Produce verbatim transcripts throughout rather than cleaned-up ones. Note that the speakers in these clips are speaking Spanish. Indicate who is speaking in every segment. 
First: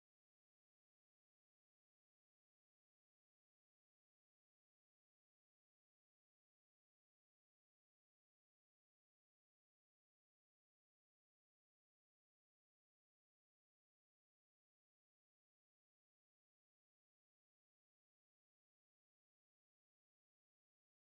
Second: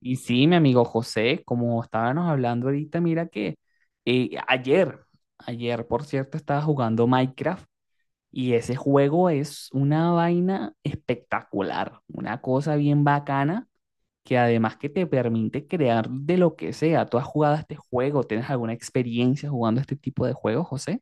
Speaker 1: Y sí, mi amigo José, como estábamos hablando ahorita, mira que eh, ayer, ayer, por cierto, estaba jugando Minecraft y ese juego es una vaina espectacular, una cosa bien bacana que además que te permite crear de lo que sea. ¿Tú has jugado a este juego? ¿Tienes alguna experiencia jugando a este tipo de juegos, José?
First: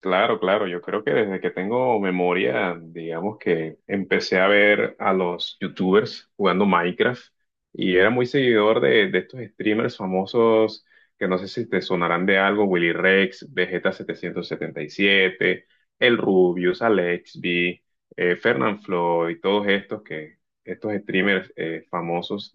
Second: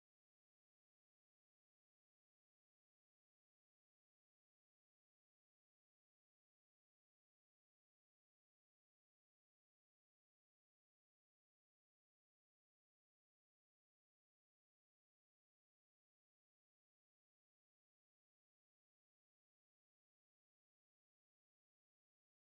Speaker 2: Claro, claro, yo creo que desde que tengo memoria, digamos que empecé a ver a los youtubers jugando Minecraft y era muy seguidor de, de estos streamers famosos que no sé si te sonarán de algo, Willy Rex, vegeta setecientos setenta y siete, El Rubius, Alexby, eh, Fernanfloo y todos estos que estos streamers eh, famosos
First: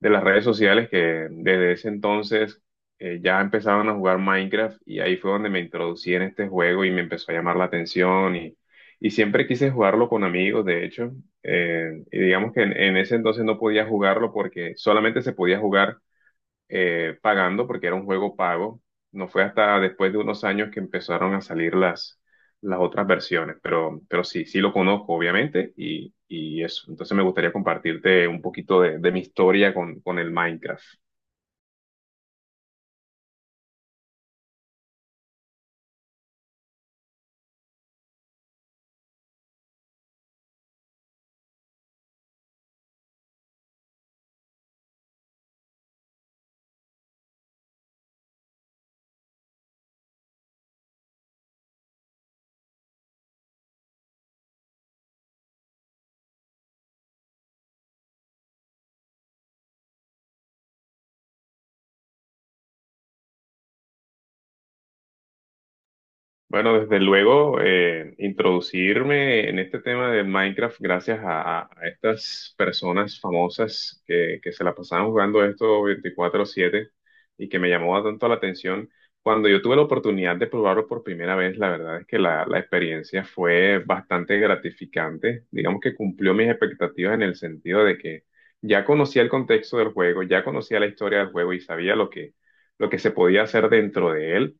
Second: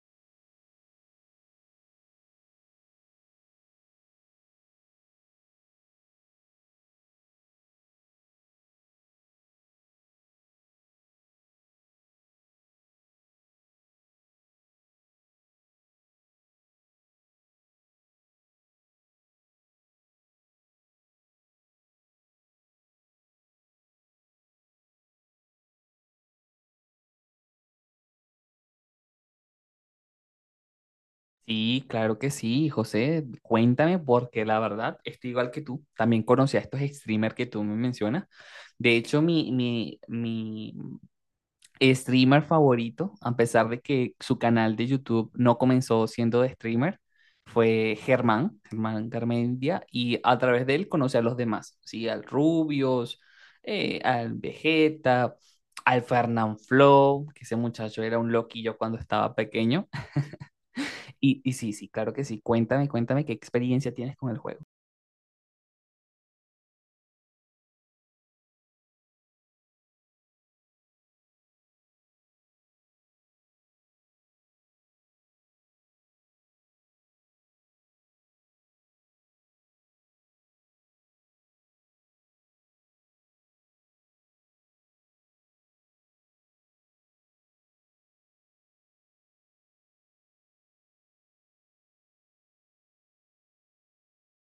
Speaker 2: de las redes sociales que desde ese entonces eh, ya empezaban a jugar Minecraft y ahí fue donde me introducí en este juego y me empezó a llamar la atención y, y siempre quise jugarlo con amigos, de hecho, eh, y digamos que en, en ese entonces no podía jugarlo porque solamente se podía jugar eh, pagando porque era un juego pago. No fue hasta después de unos años que empezaron a salir las, las otras versiones, pero, pero sí, sí lo conozco, obviamente, y, y eso. Entonces me gustaría compartirte un poquito de, de mi historia con, con el Minecraft.
Speaker 1: Sí, claro que sí, José. Cuéntame, porque la verdad estoy igual que tú. También conocí a estos streamers que tú me mencionas. De hecho, mi, mi, mi streamer favorito, a pesar de que su canal de YouTube no comenzó siendo de streamer, fue Germán, Germán Garmendia, y a través de él conocí a los demás, ¿sí? Al Rubios, eh, al Vegeta, al Fernanfloo, que ese muchacho era un loquillo cuando estaba pequeño. Y, y sí, sí, claro que sí. Cuéntame, cuéntame qué experiencia tienes con el juego.
Speaker 2: Bueno, desde luego, eh, introducirme en este tema de Minecraft gracias a, a estas personas famosas que, que se la pasaban jugando esto veinticuatro siete y que me llamó tanto la atención. Cuando yo tuve la oportunidad de probarlo por primera vez, la verdad es que la, la experiencia fue bastante gratificante. Digamos que cumplió mis expectativas en el sentido de que ya conocía el contexto del juego, ya conocía la historia del juego y sabía lo que, lo que se podía hacer dentro de él,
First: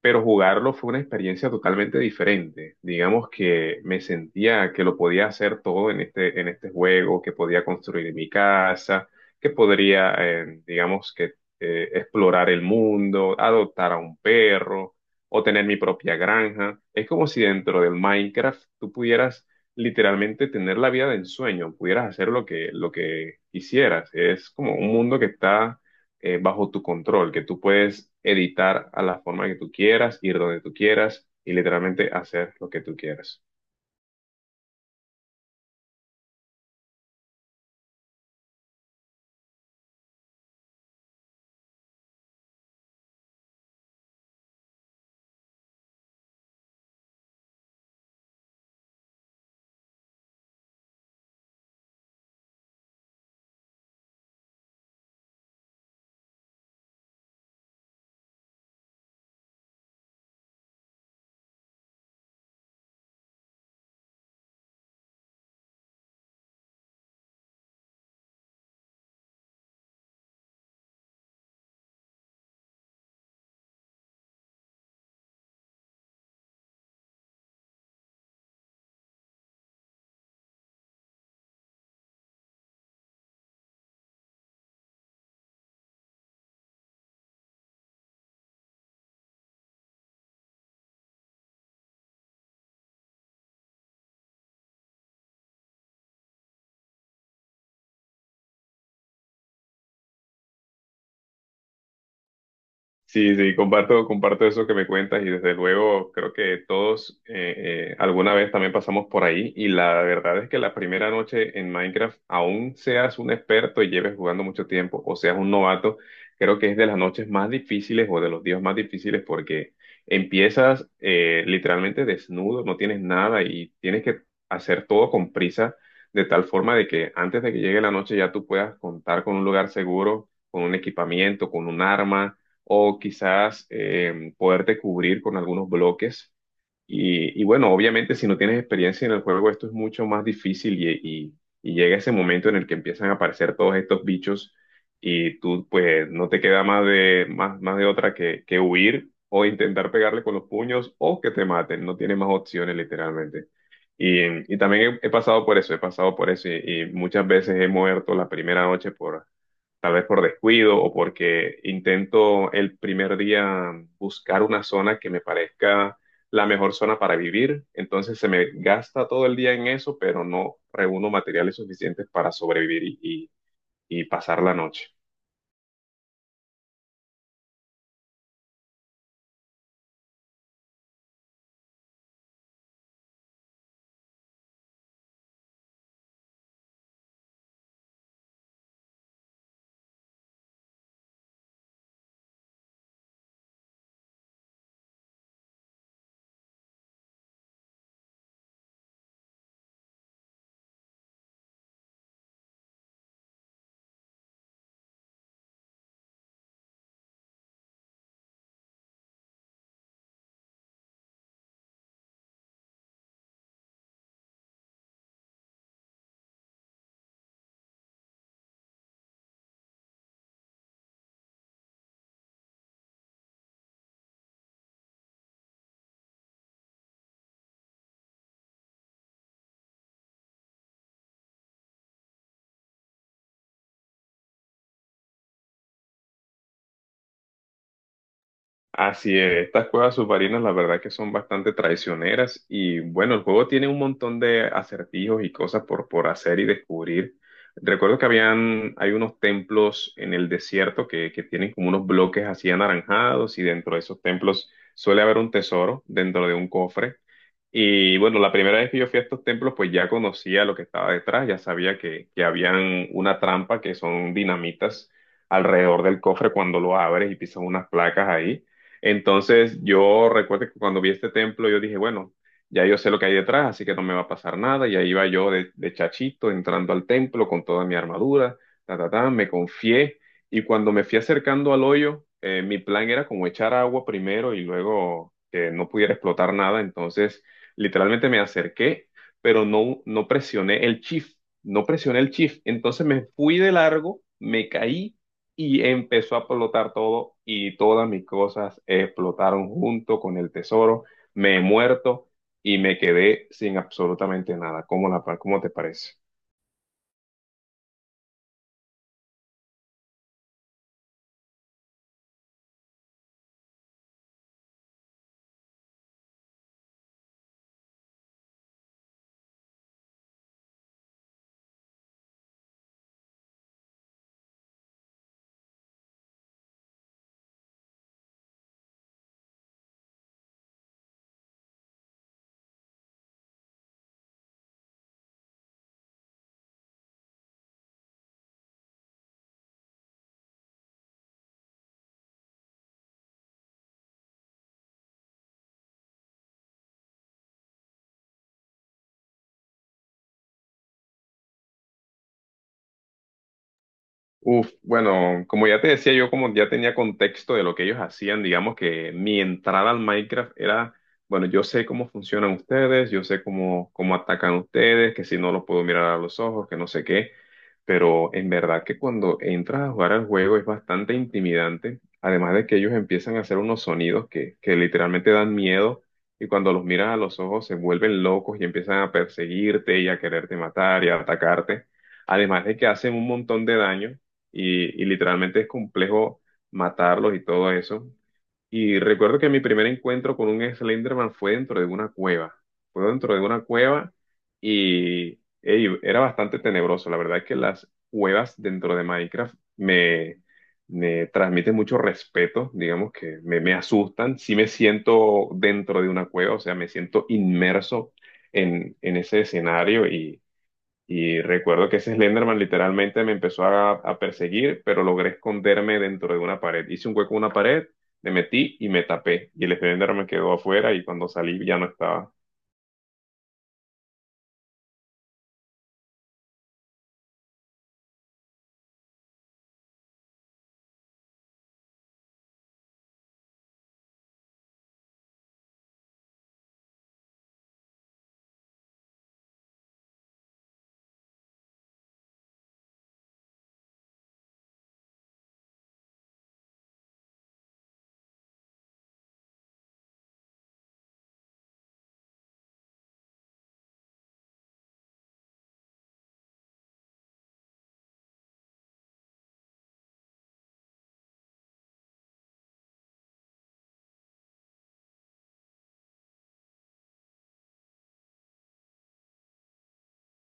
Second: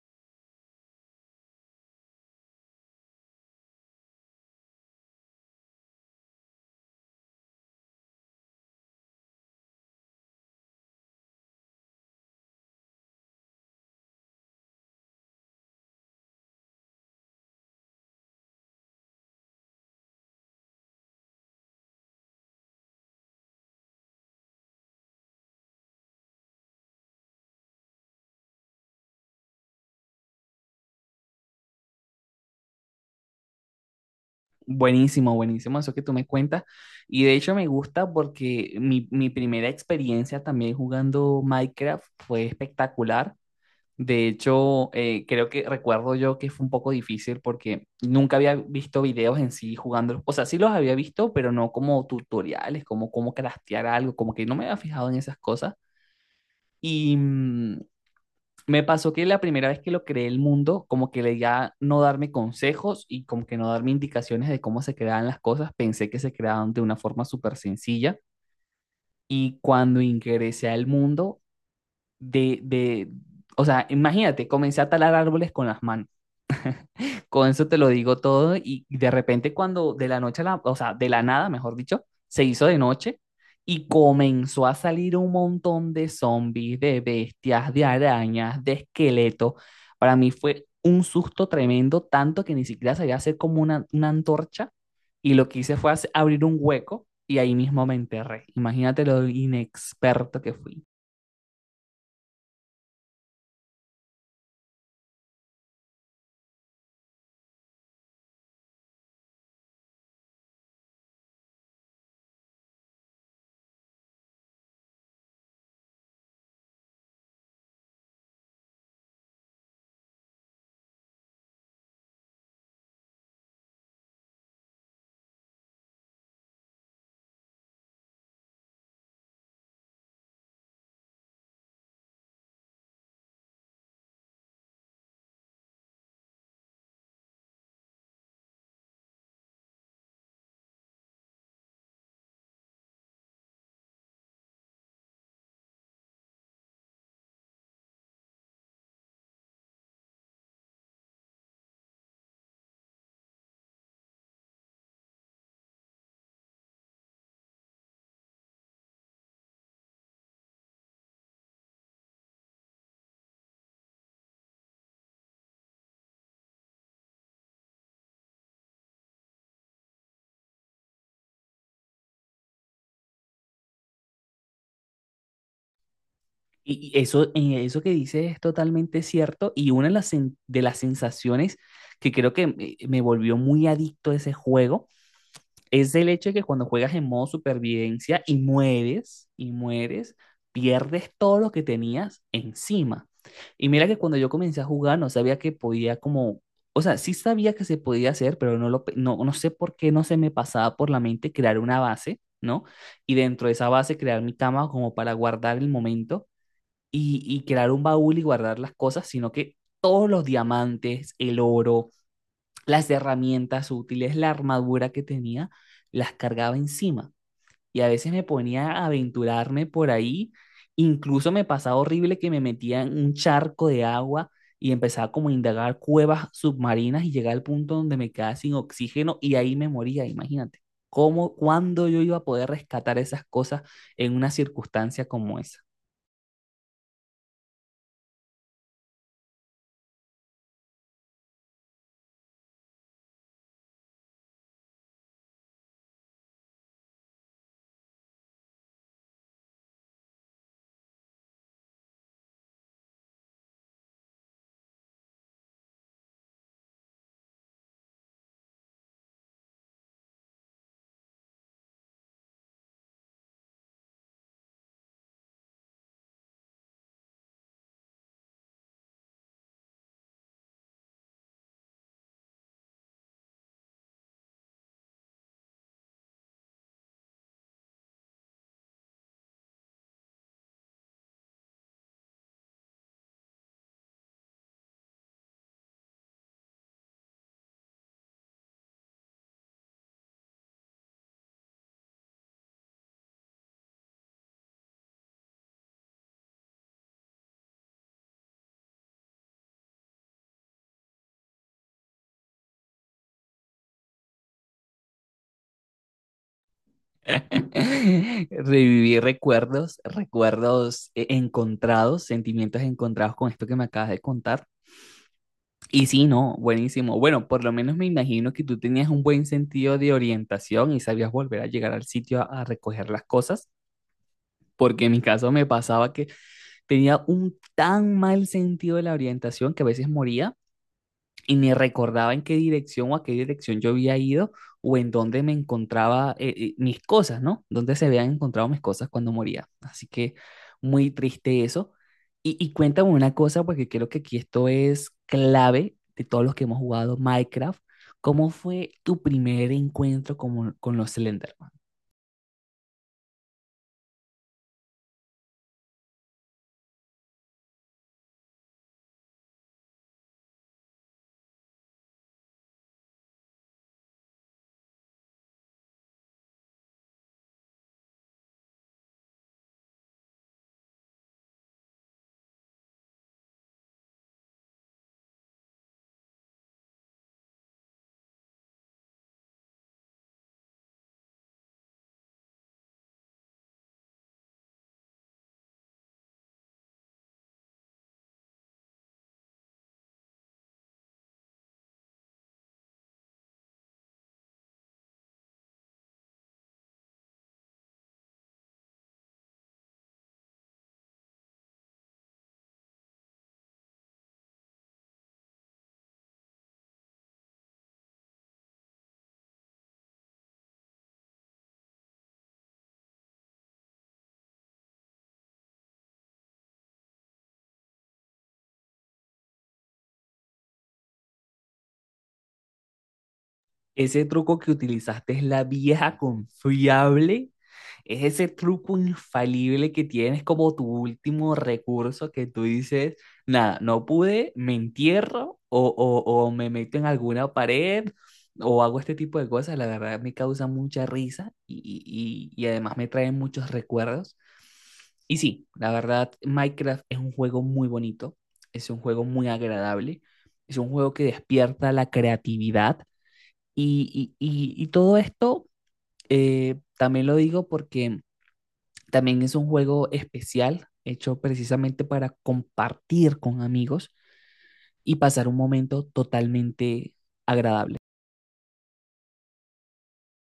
Speaker 2: pero jugarlo fue una experiencia totalmente diferente. Digamos que me sentía que lo podía hacer todo en este, en este juego, que podía construir mi casa, que podría, eh, digamos que, eh, explorar el mundo, adoptar a un perro o tener mi propia granja. Es como si dentro del Minecraft tú pudieras literalmente tener la vida de ensueño, pudieras hacer lo que, lo que quisieras. Es como un mundo que está eh, bajo tu control, que tú puedes editar a la forma que tú quieras, ir donde tú quieras y literalmente hacer lo que tú quieras.
Speaker 1: Buenísimo, buenísimo eso que tú me cuentas. Y de hecho me gusta porque mi, mi primera experiencia también jugando Minecraft fue espectacular. De hecho, eh, creo que recuerdo yo que fue un poco difícil porque nunca había visto videos en sí jugando. O sea, sí los había visto, pero no como tutoriales, como cómo craftear algo, como que no me había fijado en esas cosas. Y mm, Me pasó que la primera vez que lo creé el mundo, como que le ya no darme consejos y como que no darme indicaciones de cómo se creaban las cosas, pensé que se creaban de una forma súper sencilla. Y cuando ingresé al mundo, de, de, o sea, imagínate, comencé a talar árboles con las manos. Con eso te lo digo todo y de repente cuando de la noche a la, o sea, de la nada, mejor dicho, se hizo de noche y comenzó a salir un montón de zombies, de bestias, de arañas, de esqueletos. Para mí fue un susto tremendo, tanto que ni siquiera sabía hacer como una, una antorcha y lo que hice fue hacer- abrir un hueco y ahí mismo me enterré. Imagínate lo inexperto que fui.
Speaker 2: Sí, sí, comparto, comparto eso que me cuentas y desde luego creo que todos eh, eh, alguna vez también pasamos por ahí y la verdad es que la primera noche en Minecraft, aún seas un experto y lleves jugando mucho tiempo o seas un novato, creo que es de las noches más difíciles o de los días más difíciles porque empiezas eh, literalmente desnudo, no tienes nada y tienes que hacer todo con prisa de tal forma de que antes de que llegue la noche ya tú puedas contar con un lugar seguro, con un equipamiento, con un arma o quizás eh, poderte cubrir con algunos bloques. Y, y bueno, obviamente si no tienes experiencia en el juego, esto es mucho más difícil y, y- y llega ese momento en el que empiezan a aparecer todos estos bichos y tú pues no te queda más de, más, más de otra que, que huir o intentar pegarle con los puños o que te maten, no tienes más opciones literalmente. Y, y también he, he pasado por eso, he pasado por eso y, y muchas veces he muerto la primera noche por, tal vez por descuido o porque intento el primer día buscar una zona que me parezca la mejor zona para vivir. Entonces se me gasta todo el día en eso, pero no reúno materiales suficientes para sobrevivir y, y y pasar la noche.
Speaker 1: Y y eso, y eso que dices es totalmente cierto y una de las, sen- de las sensaciones que creo que me, me volvió muy adicto a ese juego es el hecho de que cuando juegas en modo supervivencia y mueres, y mueres, pierdes todo lo que tenías encima. Y mira que cuando yo comencé a jugar no sabía que podía como, o sea, sí sabía que se podía hacer, pero no lo, pe- no, no sé por qué no se me pasaba por la mente crear una base, ¿no? Y dentro de esa base crear mi cama como para guardar el momento y, y crear un baúl y guardar las cosas, sino que todos los diamantes, el oro, las herramientas útiles, la armadura que tenía, las cargaba encima. Y a veces me ponía a aventurarme por ahí. Incluso me pasaba horrible que me metía en un charco de agua y empezaba como a indagar cuevas submarinas y llegaba al punto donde me quedaba sin oxígeno y ahí me moría, imagínate. ¿Cómo, cuándo yo iba a poder rescatar esas cosas en una circunstancia como esa?
Speaker 2: Así es, estas cuevas submarinas la verdad que son bastante traicioneras y bueno, el juego tiene un montón de acertijos y cosas por, por hacer y descubrir. Recuerdo que habían, hay unos templos en el desierto que, que tienen como unos bloques así anaranjados y dentro de esos templos suele haber un tesoro dentro de un cofre. Y bueno, la primera vez que yo fui a estos templos, pues ya conocía lo que estaba detrás, ya sabía que, que habían una trampa que son dinamitas alrededor del cofre cuando lo abres y pisas unas placas ahí. Entonces yo recuerdo que cuando vi este templo yo dije, bueno, ya yo sé lo que hay detrás, así que no me va a pasar nada. Y ahí iba yo de, de chachito entrando al templo con toda mi armadura, ta, ta, ta, me confié. Y cuando me fui acercando al hoyo, eh, mi plan era como echar agua primero y luego que no pudiera explotar nada. Entonces literalmente me acerqué, pero no, no presioné el shift, no presioné el shift. Entonces me fui de largo, me caí y empezó a explotar todo y todas mis cosas explotaron junto con el tesoro. Me he muerto y me quedé sin absolutamente nada. ¿Cómo la, cómo te parece?
Speaker 1: Reviví recuerdos, recuerdos eh, encontrados, sentimientos encontrados con esto que me acabas de contar. Y sí, no, buenísimo. Bueno, por lo menos me imagino que tú tenías un buen sentido de orientación y sabías volver a llegar al sitio a, a recoger las cosas, porque en mi caso me pasaba que tenía un tan mal sentido de la orientación que a veces moría y ni recordaba en qué dirección o a qué dirección yo había ido o en dónde me encontraba eh, eh, mis cosas, ¿no? Dónde se habían encontrado mis cosas cuando moría. Así que muy triste eso. Y, y cuéntame una cosa, porque creo que aquí esto es clave de todos los que hemos jugado Minecraft. ¿Cómo fue tu primer encuentro con, con los Slenderman?
Speaker 2: Uf, bueno, como ya te decía, yo como ya tenía contexto de lo que ellos hacían, digamos que mi entrada al Minecraft era, bueno, yo sé cómo funcionan ustedes, yo sé cómo, cómo atacan ustedes, que si no los puedo mirar a los ojos, que no sé qué, pero en verdad que cuando entras a jugar al juego es bastante intimidante, además de que ellos empiezan a hacer unos sonidos que, que literalmente dan miedo y cuando los miras a los ojos se vuelven locos y empiezan a perseguirte y a quererte matar y a atacarte. Además de que hacen un montón de daño, y, y literalmente es complejo matarlos y todo eso. Y recuerdo que mi primer encuentro con un Slenderman fue dentro de una cueva. Fue dentro de una cueva y ey, era bastante tenebroso. La verdad es que las cuevas dentro de Minecraft me, me transmiten mucho respeto, digamos que me, me asustan. Sí me siento dentro de una cueva, o sea, me siento inmerso en, en ese escenario y y recuerdo que ese Slenderman literalmente me empezó a, a perseguir, pero logré esconderme dentro de una pared. Hice un hueco en una pared, me metí y me tapé. Y el Slenderman quedó afuera y cuando salí ya no estaba.
Speaker 1: Ese truco que utilizaste es la vieja confiable. Es ese truco infalible que tienes como tu último recurso que tú dices, nada, no pude, me entierro o, o- o me meto en alguna pared o hago este tipo de cosas. La verdad me causa mucha risa y, y y- y además me traen muchos recuerdos. Y sí, la verdad, Minecraft es un juego muy bonito, es un juego muy agradable, es un juego que despierta la creatividad y, y- y- y todo esto eh, también lo digo porque también es un juego especial, hecho precisamente para compartir con amigos y pasar un momento totalmente agradable.